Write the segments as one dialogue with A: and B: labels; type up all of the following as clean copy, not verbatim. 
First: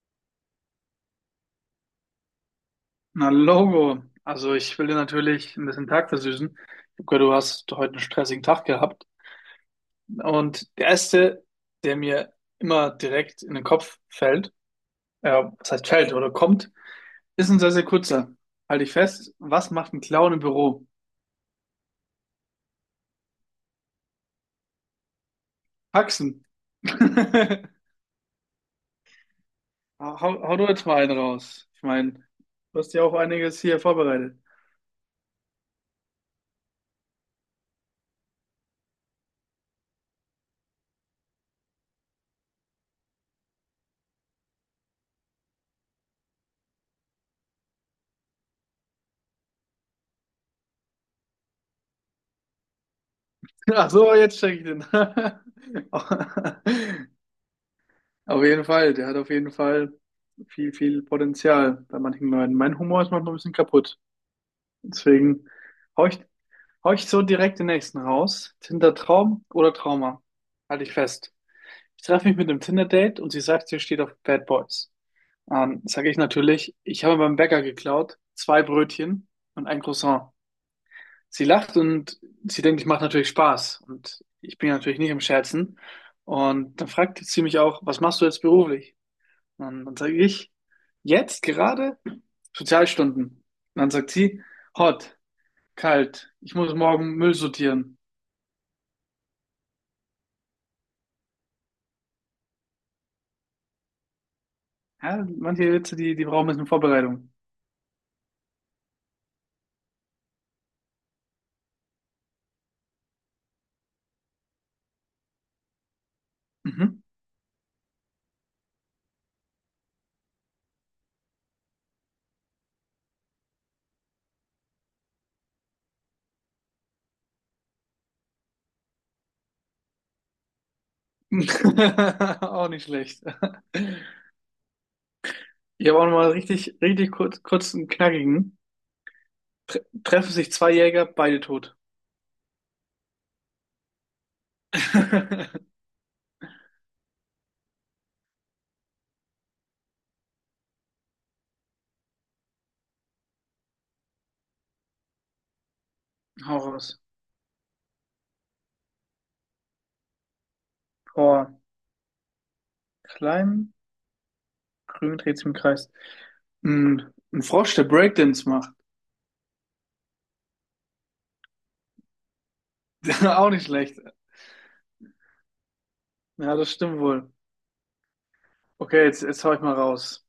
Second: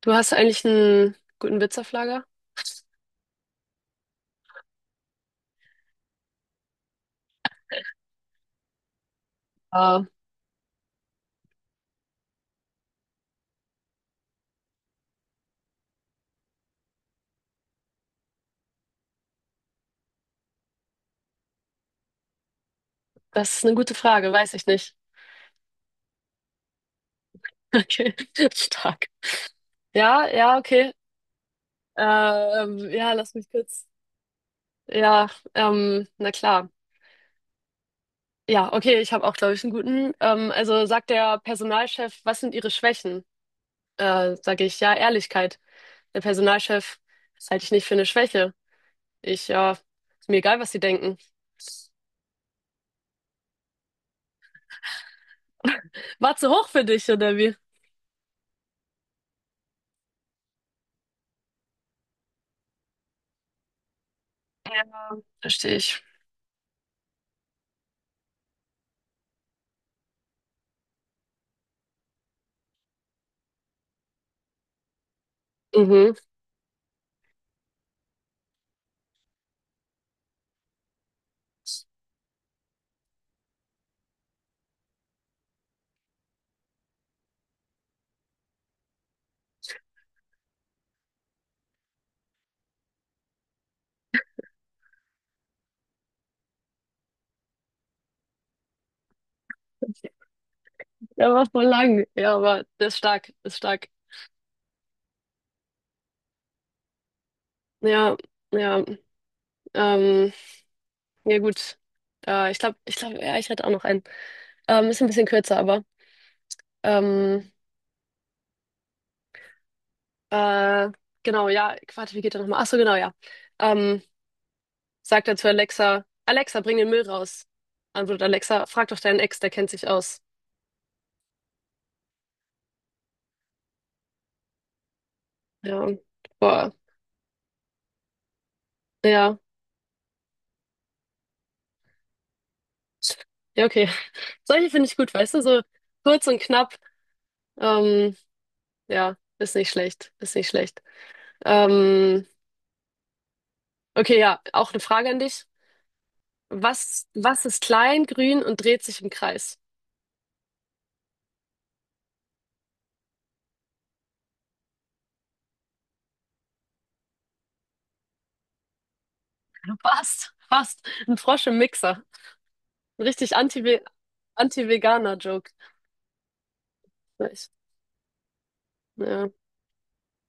A: Du hast eigentlich einen guten Witz auf Lager?
B: Na logo, also ich will dir natürlich ein bisschen Tag versüßen. Ich habe gehört, du hast heute einen stressigen Tag gehabt.
A: Ah,
B: Und der erste, der mir immer direkt in den Kopf fällt, ja, was heißt fällt oder kommt, ist ein sehr, sehr kurzer. Halte ich fest, was macht ein Clown im Büro?
A: Das ist eine gute Frage, weiß ich nicht.
B: Paxen.
A: Okay, stark. Ja,
B: Hau
A: ja,
B: du jetzt
A: okay.
B: mal einen raus. Ich meine, du hast ja
A: Ja,
B: auch
A: lass mich
B: einiges hier
A: kurz.
B: vorbereitet.
A: Ja, na klar. Ja, okay, ich habe auch, glaube ich, einen guten. Also sagt der Personalchef, was sind Ihre Schwächen? Sage ich, ja, Ehrlichkeit. Der Personalchef, das halte ich nicht für eine Schwäche. Ich, ja, ist mir egal, was Sie denken.
B: Ach so, jetzt check ich den.
A: War zu hoch für dich, oder wie?
B: Auf jeden Fall, der hat auf jeden Fall viel, viel Potenzial bei manchen Leuten. Mein Humor ist manchmal ein bisschen kaputt.
A: Ja,
B: Deswegen
A: verstehe ich.
B: hau ich, hau ich so direkt den nächsten raus. Tinder, Traum oder Trauma? Halte ich fest. Ich treffe mich mit einem Tinder-Date und sie sagt, sie steht auf Bad Boys. Sage ich
A: Mhm.
B: natürlich, ich habe beim Bäcker geklaut, zwei Brötchen und ein Croissant. Sie lacht und sie denkt, ich mache natürlich Spaß. Und ich bin ja natürlich nicht im Scherzen. Und dann fragt sie mich auch, was machst du jetzt beruflich? Und dann sage ich, jetzt gerade Sozialstunden. Und dann sagt sie, hot, kalt, ich muss morgen Müll sortieren.
A: Der war voll lang. Ja, aber der ist stark, ist stark.
B: Ja, manche Witze, die brauchen ein bisschen Vorbereitung.
A: Ja, ja, ähm, ja gut. Ich glaube, ja, ich hätte auch noch einen. Ist ein bisschen kürzer, aber
B: Mhm.
A: ähm, äh, genau, ja, warte, wie geht der nochmal? Ach so, genau, ja. Ähm, Sagt er zu Alexa, Alexa, bring den Müll raus. Antwortet Alexa, frag doch deinen Ex, der kennt sich aus.
B: Auch nicht schlecht.
A: Ja,
B: Ich habe auch nochmal
A: boah,
B: richtig, richtig kurz einen knackigen.
A: ja,
B: Treffen sich zwei Jäger, beide tot.
A: ja, okay. Solche finde ich gut, weißt du, so kurz und knapp. Ähm, ja, ist nicht schlecht, ist nicht schlecht. Ähm, Okay, ja, auch eine Frage an dich.
B: Hau raus.
A: Was ist klein, grün und dreht sich im Kreis?
B: Oh, klein, grün dreht sich im Kreis. Ein Frosch, der Breakdance macht.
A: Fast, fast. Ein Frosch im Mixer. Ein richtig
B: Auch nicht
A: Anti-Ve-
B: schlecht.
A: Anti-Veganer-Joke.
B: Ja, das stimmt wohl.
A: Ich-
B: Okay, jetzt,
A: Ja,
B: jetzt hau ich mal raus.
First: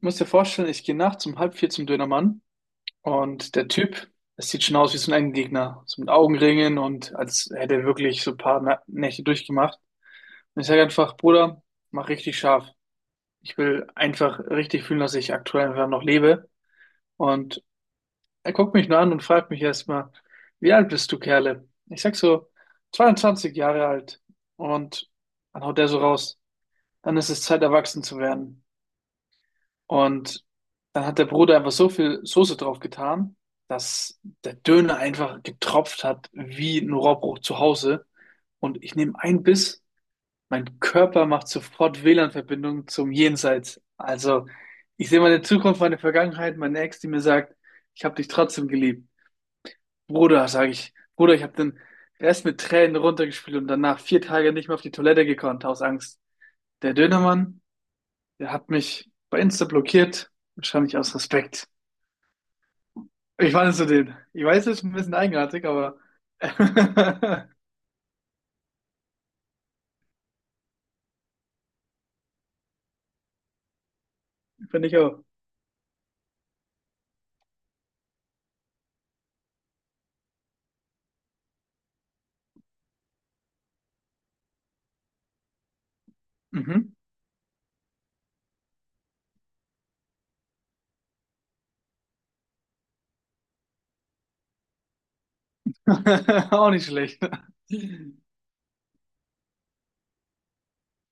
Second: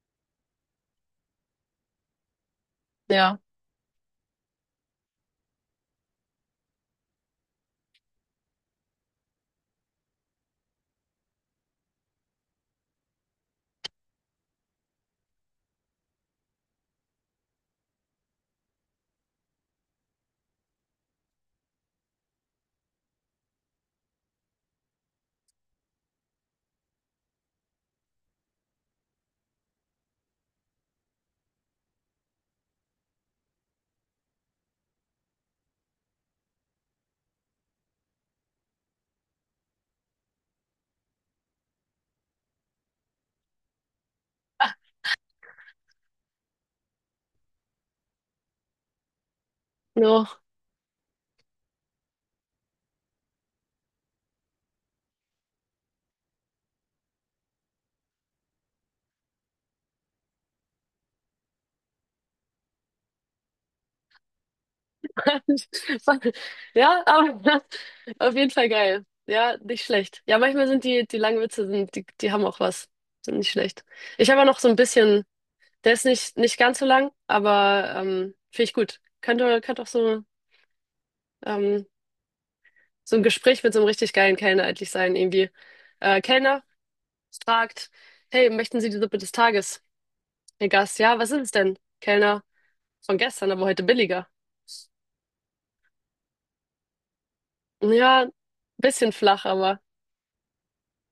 B: Du musst dir vorstellen, ich gehe nachts um halb vier zum Dönermann
A: ja.
B: und der Typ, das sieht schon aus wie so ein Endgegner. So mit Augenringen und als hätte er wirklich so ein paar Nächte durchgemacht. Und ich sage einfach, Bruder, mach richtig scharf. Ich will einfach richtig fühlen, dass ich aktuell einfach noch lebe. Und er guckt mich nur an und fragt mich erstmal, wie alt bist du, Kerle? Ich sag so, 22 Jahre alt. Und dann haut der so raus, dann ist es Zeit, erwachsen zu werden. Und dann hat der Bruder einfach so viel Soße drauf getan, dass der Döner einfach getropft hat wie ein Rohrbruch zu Hause. Und ich nehme einen Biss, mein Körper macht sofort WLAN-Verbindung zum Jenseits. Also ich sehe meine Zukunft, meine Vergangenheit, meine Ex, die mir sagt, ich habe dich trotzdem geliebt.
A: No.
B: Bruder, sage ich, Bruder, ich habe den Rest mit Tränen runtergespielt und danach 4 Tage nicht mehr auf die Toilette gekonnt, aus Angst. Der Dönermann, der hat mich bei Insta blockiert, wahrscheinlich aus Respekt. Wie fandest du den? Ich weiß, es ist ein bisschen eigenartig, aber
A: Ja,
B: finde
A: aber auf jeden Fall geil. Ja, nicht schlecht. Ja, manchmal sind die langen Witze, sind, die haben auch was. Sind nicht schlecht. Ich habe ja noch so ein
B: ich auch.
A: bisschen, der ist nicht ganz so lang, aber finde ich gut. Könnte auch so ähm, so ein Gespräch mit so einem richtig geilen Kellner eigentlich sein, irgendwie. Kellner
B: Mhm.
A: fragt, hey, möchten Sie die Suppe des Tages? Der Gast, ja, was ist es denn? Kellner, von gestern, aber heute billiger.
B: Auch nicht schlecht.
A: Ja, bisschen flach, aber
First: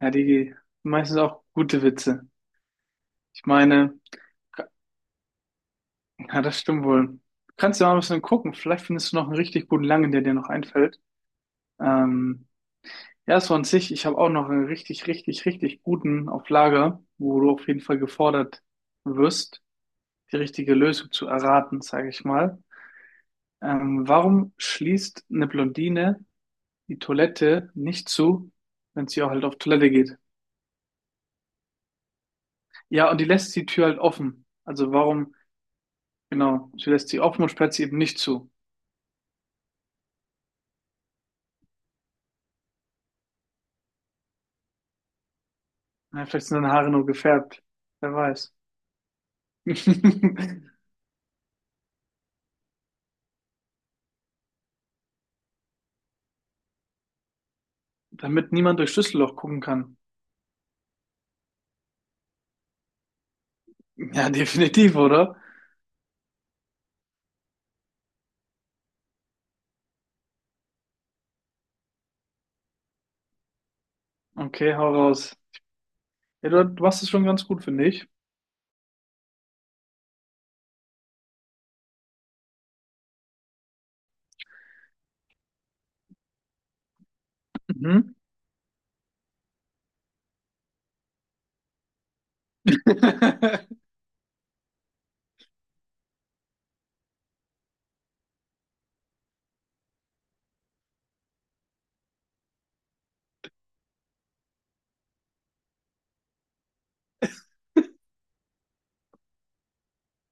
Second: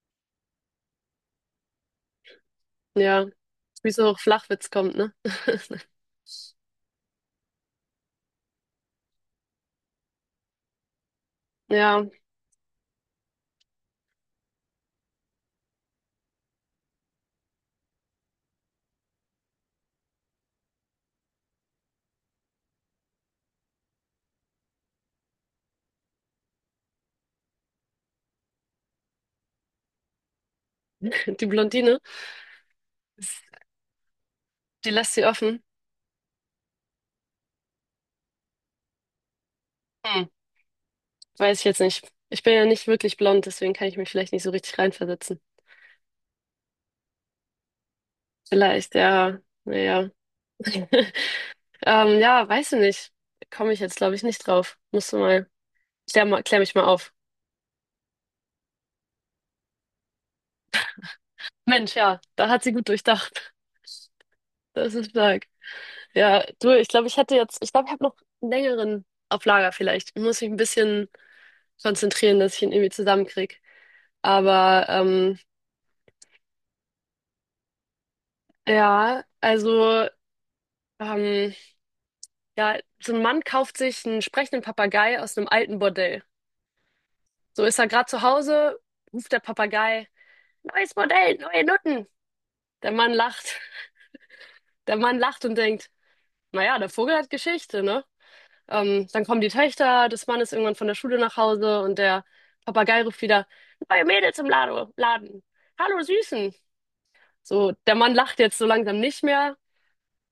B: Ja, die meistens auch gute Witze.
A: ja,
B: Ich
A: wie
B: meine,
A: so Flachwitz kommt, ne?
B: ja, das stimmt wohl. Kannst du mal ein bisschen gucken. Vielleicht findest du noch einen richtig guten Langen, der dir noch einfällt.
A: Ja,
B: Ähm, ja, so an sich, ich habe auch noch einen richtig, richtig, richtig guten auf Lager, wo du auf jeden Fall gefordert wirst, die richtige Lösung zu erraten, sage ich mal. Warum schließt eine Blondine die Toilette nicht zu, wenn sie auch halt auf Toilette geht.
A: die Blondine,
B: Ja, und die lässt die Tür halt offen.
A: die
B: Also
A: lässt sie
B: warum,
A: offen.
B: genau, sie lässt sie offen und sperrt sie eben nicht zu.
A: Hm, weiß ich jetzt nicht. Ich bin ja nicht wirklich blond, deswegen kann ich mich vielleicht nicht so richtig reinversetzen.
B: Na, vielleicht sind deine Haare nur gefärbt. Wer weiß.
A: Vielleicht, ja, naja. Ja, weiß ich nicht. Komme ich jetzt, glaube ich, nicht drauf. Musst du mal. Klär mal, klär mich mal auf.
B: Damit niemand durch Schlüsselloch gucken kann.
A: Mensch, ja, da hat sie gut durchdacht.
B: Ja,
A: Das
B: definitiv,
A: ist
B: oder?
A: stark. Ja, du, ich glaube, ich hätte jetzt, ich glaube, ich habe noch einen längeren auf Lager vielleicht. Ich muss mich ein bisschen konzentrieren, dass ich ihn irgendwie zusammenkrieg.
B: Okay,
A: Aber
B: hau raus. Ja, du machst es schon ganz gut, finde ich.
A: ja, also ähm, ja, so ein Mann kauft sich einen sprechenden Papagei aus einem alten Bordell. So ist er gerade
B: Mhm.
A: zu Hause, ruft der Papagei, neues Bordell, neue Nutten. Der Mann lacht. Der Mann lacht und denkt, naja, der Vogel hat Geschichte, ne? Dann kommen die Töchter des Mannes irgendwann von der Schule nach Hause und der Papagei ruft wieder, neue Mädels im Lado Laden. Hallo Süßen. So, der Mann lacht jetzt so langsam nicht mehr,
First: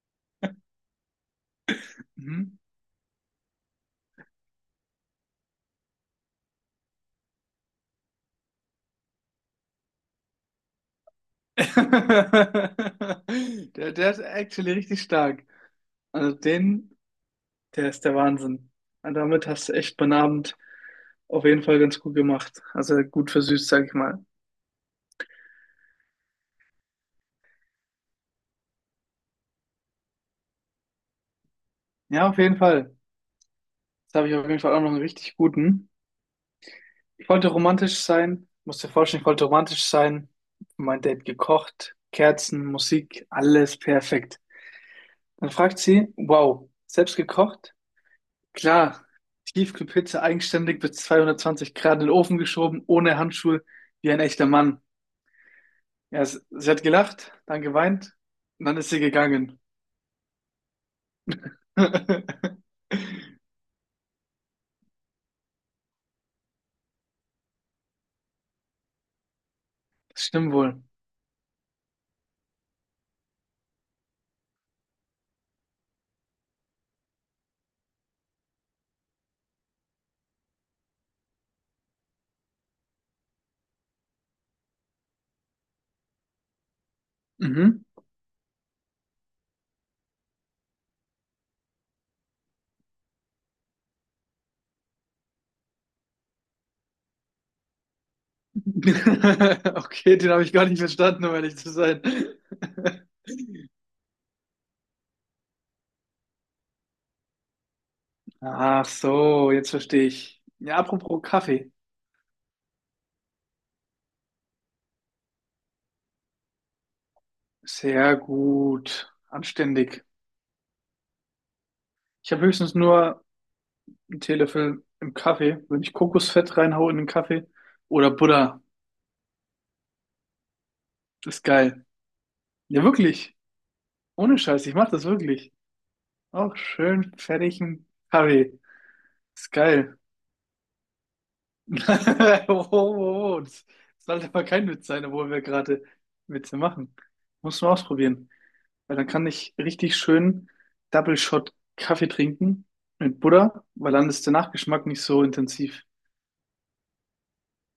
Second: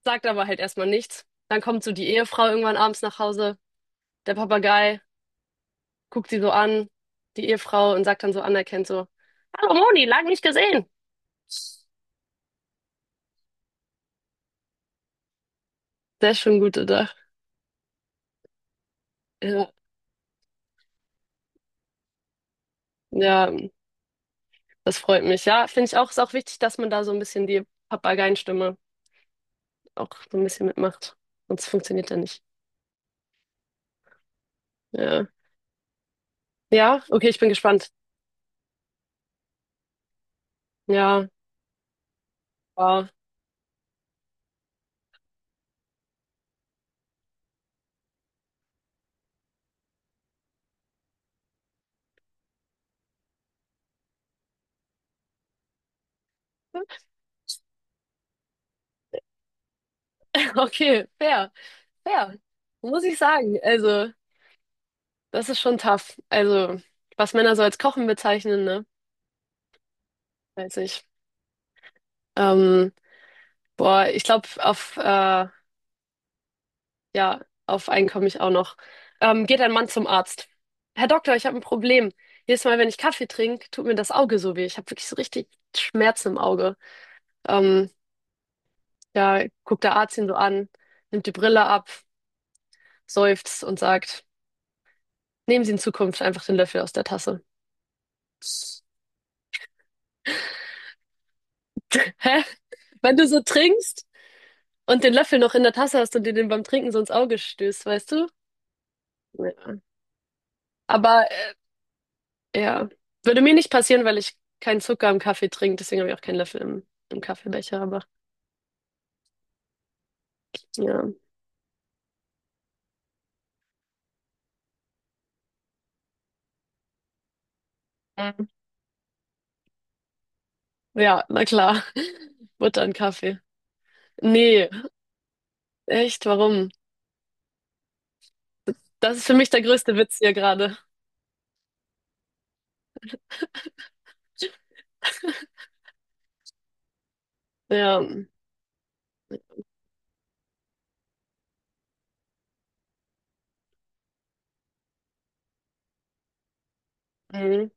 A: sagt aber halt erstmal nichts. Dann kommt so die Ehefrau
B: Mhm.
A: irgendwann abends nach Hause. Der Papagei guckt sie so an, die Ehefrau, und sagt dann so anerkennt so, Hallo Moni, lang nicht gesehen.
B: Der ist actually richtig stark. Also
A: Sehr schön gut
B: den.
A: gedacht.
B: Der ist der Wahnsinn. Und damit hast
A: Ja,
B: du echt meinen Abend auf jeden Fall ganz gut gemacht. Also gut
A: ja,
B: versüßt, sag ich mal.
A: das freut mich. Ja, finde ich auch, ist auch wichtig, dass man da so ein bisschen die Papageienstimme auch so ein bisschen mitmacht. Sonst funktioniert er
B: Ja, auf
A: nicht.
B: jeden Fall. Jetzt habe ich auf jeden Fall auch noch einen
A: Ja.
B: richtig guten.
A: Ja, okay,
B: Ich
A: ich
B: wollte
A: bin gespannt.
B: romantisch sein. Musst dir vorstellen, ich wollte romantisch sein. Für mein Date
A: Ja,
B: gekocht, Kerzen,
A: wow.
B: Musik, alles perfekt. Dann fragt sie, wow, selbst gekocht? Klar, Tiefkühlpizza eigenständig bis 220 Grad in den Ofen geschoben, ohne Handschuhe, wie ein echter Mann. Ja, es, sie hat gelacht, dann geweint und dann ist sie gegangen.
A: Okay, fair, fair. Muss ich sagen. Also, das ist schon tough. Also, was Männer so als Kochen bezeichnen, ne?
B: Das stimmt
A: Weiß
B: wohl.
A: ich. Ähm, ich glaube, ja, auf einen komme ich auch noch. Geht ein Mann zum Arzt. Herr Doktor, ich habe ein Problem. Jedes Mal, wenn ich Kaffee trinke, tut mir das Auge so weh. Ich habe wirklich so richtig Schmerzen im Auge.
B: Mhm.
A: Ähm, ja, guckt der Arzt ihn so an, nimmt die Brille ab, seufzt und sagt. Nehmen Sie in Zukunft einfach den Löffel aus der Tasse.
B: Okay, den habe ich gar nicht verstanden, um ehrlich zu sein.
A: Hä? Wenn du so trinkst und den Löffel noch in der Tasse hast und dir den beim Trinken so ins Auge stößt, weißt du?
B: Ach so, jetzt
A: Ja.
B: verstehe ich. Ja, apropos
A: Aber
B: Kaffee.
A: ja, würde mir nicht passieren, weil ich keinen Zucker im Kaffee trinke, deswegen habe ich auch keinen Löffel im, im Kaffeebecher, aber
B: Sehr gut. Anständig.
A: ja.
B: Ich habe höchstens nur einen Teelöffel im Kaffee. Wenn ich Kokosfett reinhaue in den Kaffee oder
A: Mhm.
B: Butter,
A: Ja,
B: das ist
A: na klar.
B: geil. Ja,
A: Butter und
B: wirklich.
A: Kaffee.
B: Ohne Scheiß,
A: Nee,
B: ich mache das wirklich.
A: echt,
B: Auch
A: warum?
B: schön fertigen Kaffee.
A: Das ist für mich
B: Ist
A: der größte
B: geil.
A: Witz hier gerade.
B: Oh, oh, oh, das sollte mal kein Witz sein, obwohl wir gerade Witze machen. Muss man
A: Ja.
B: ausprobieren. Weil dann kann ich richtig schön Double Shot Kaffee trinken mit Butter, weil dann ist der Nachgeschmack nicht so intensiv.
A: Mhm.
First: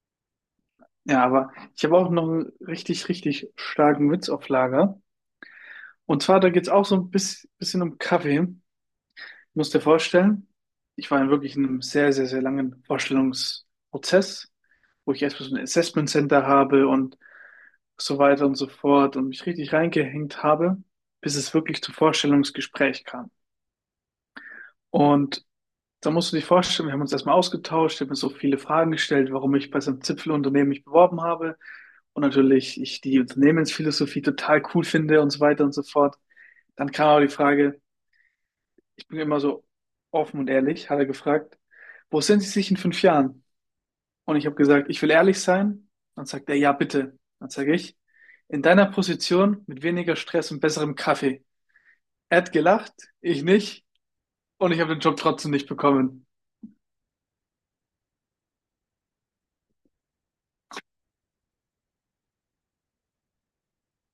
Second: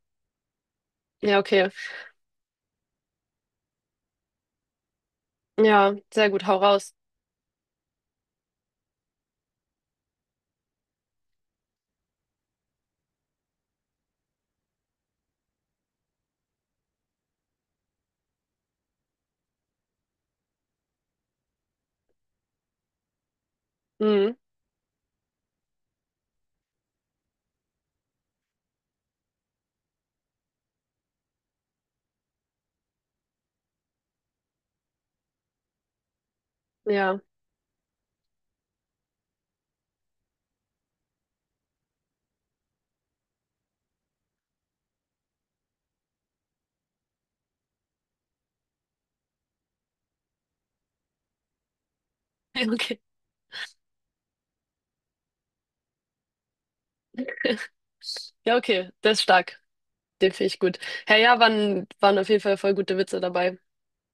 B: Ja,
A: Ja,
B: aber
A: okay.
B: ich habe auch noch einen richtig, richtig starken Witz auf Lager.
A: Ja,
B: Und
A: sehr
B: zwar,
A: gut,
B: da
A: hau
B: geht es auch
A: raus.
B: so ein bisschen um Kaffee. Du musst dir vorstellen, ich war in wirklich einem sehr, sehr, sehr langen Vorstellungsprozess, wo ich erstmal so ein Assessment Center habe und so weiter und so fort und mich richtig reingehängt habe, bis es wirklich zum Vorstellungsgespräch kam.
A: Mhm.
B: Und da musst du dir vorstellen, wir haben uns erstmal ausgetauscht, ich habe mir so viele Fragen gestellt, warum ich bei so einem Zipfelunternehmen mich beworben habe und natürlich ich die Unternehmensphilosophie total cool finde und so weiter und so fort. Dann kam
A: Ja.
B: aber die Frage, ich bin immer so offen und ehrlich, hat er gefragt, wo sehen Sie sich in 5 Jahren? Und ich habe gesagt, ich will ehrlich sein. Dann sagt er, ja, bitte. Dann sage ich, in deiner Position mit weniger Stress und besserem Kaffee. Er hat
A: Ja,
B: gelacht,
A: okay.
B: ich nicht. Und ich habe den Job trotzdem nicht bekommen.
A: Ja, okay, das ist stark. Den finde ich gut. Herr ja, waren, waren auf jeden Fall voll gute Witze dabei.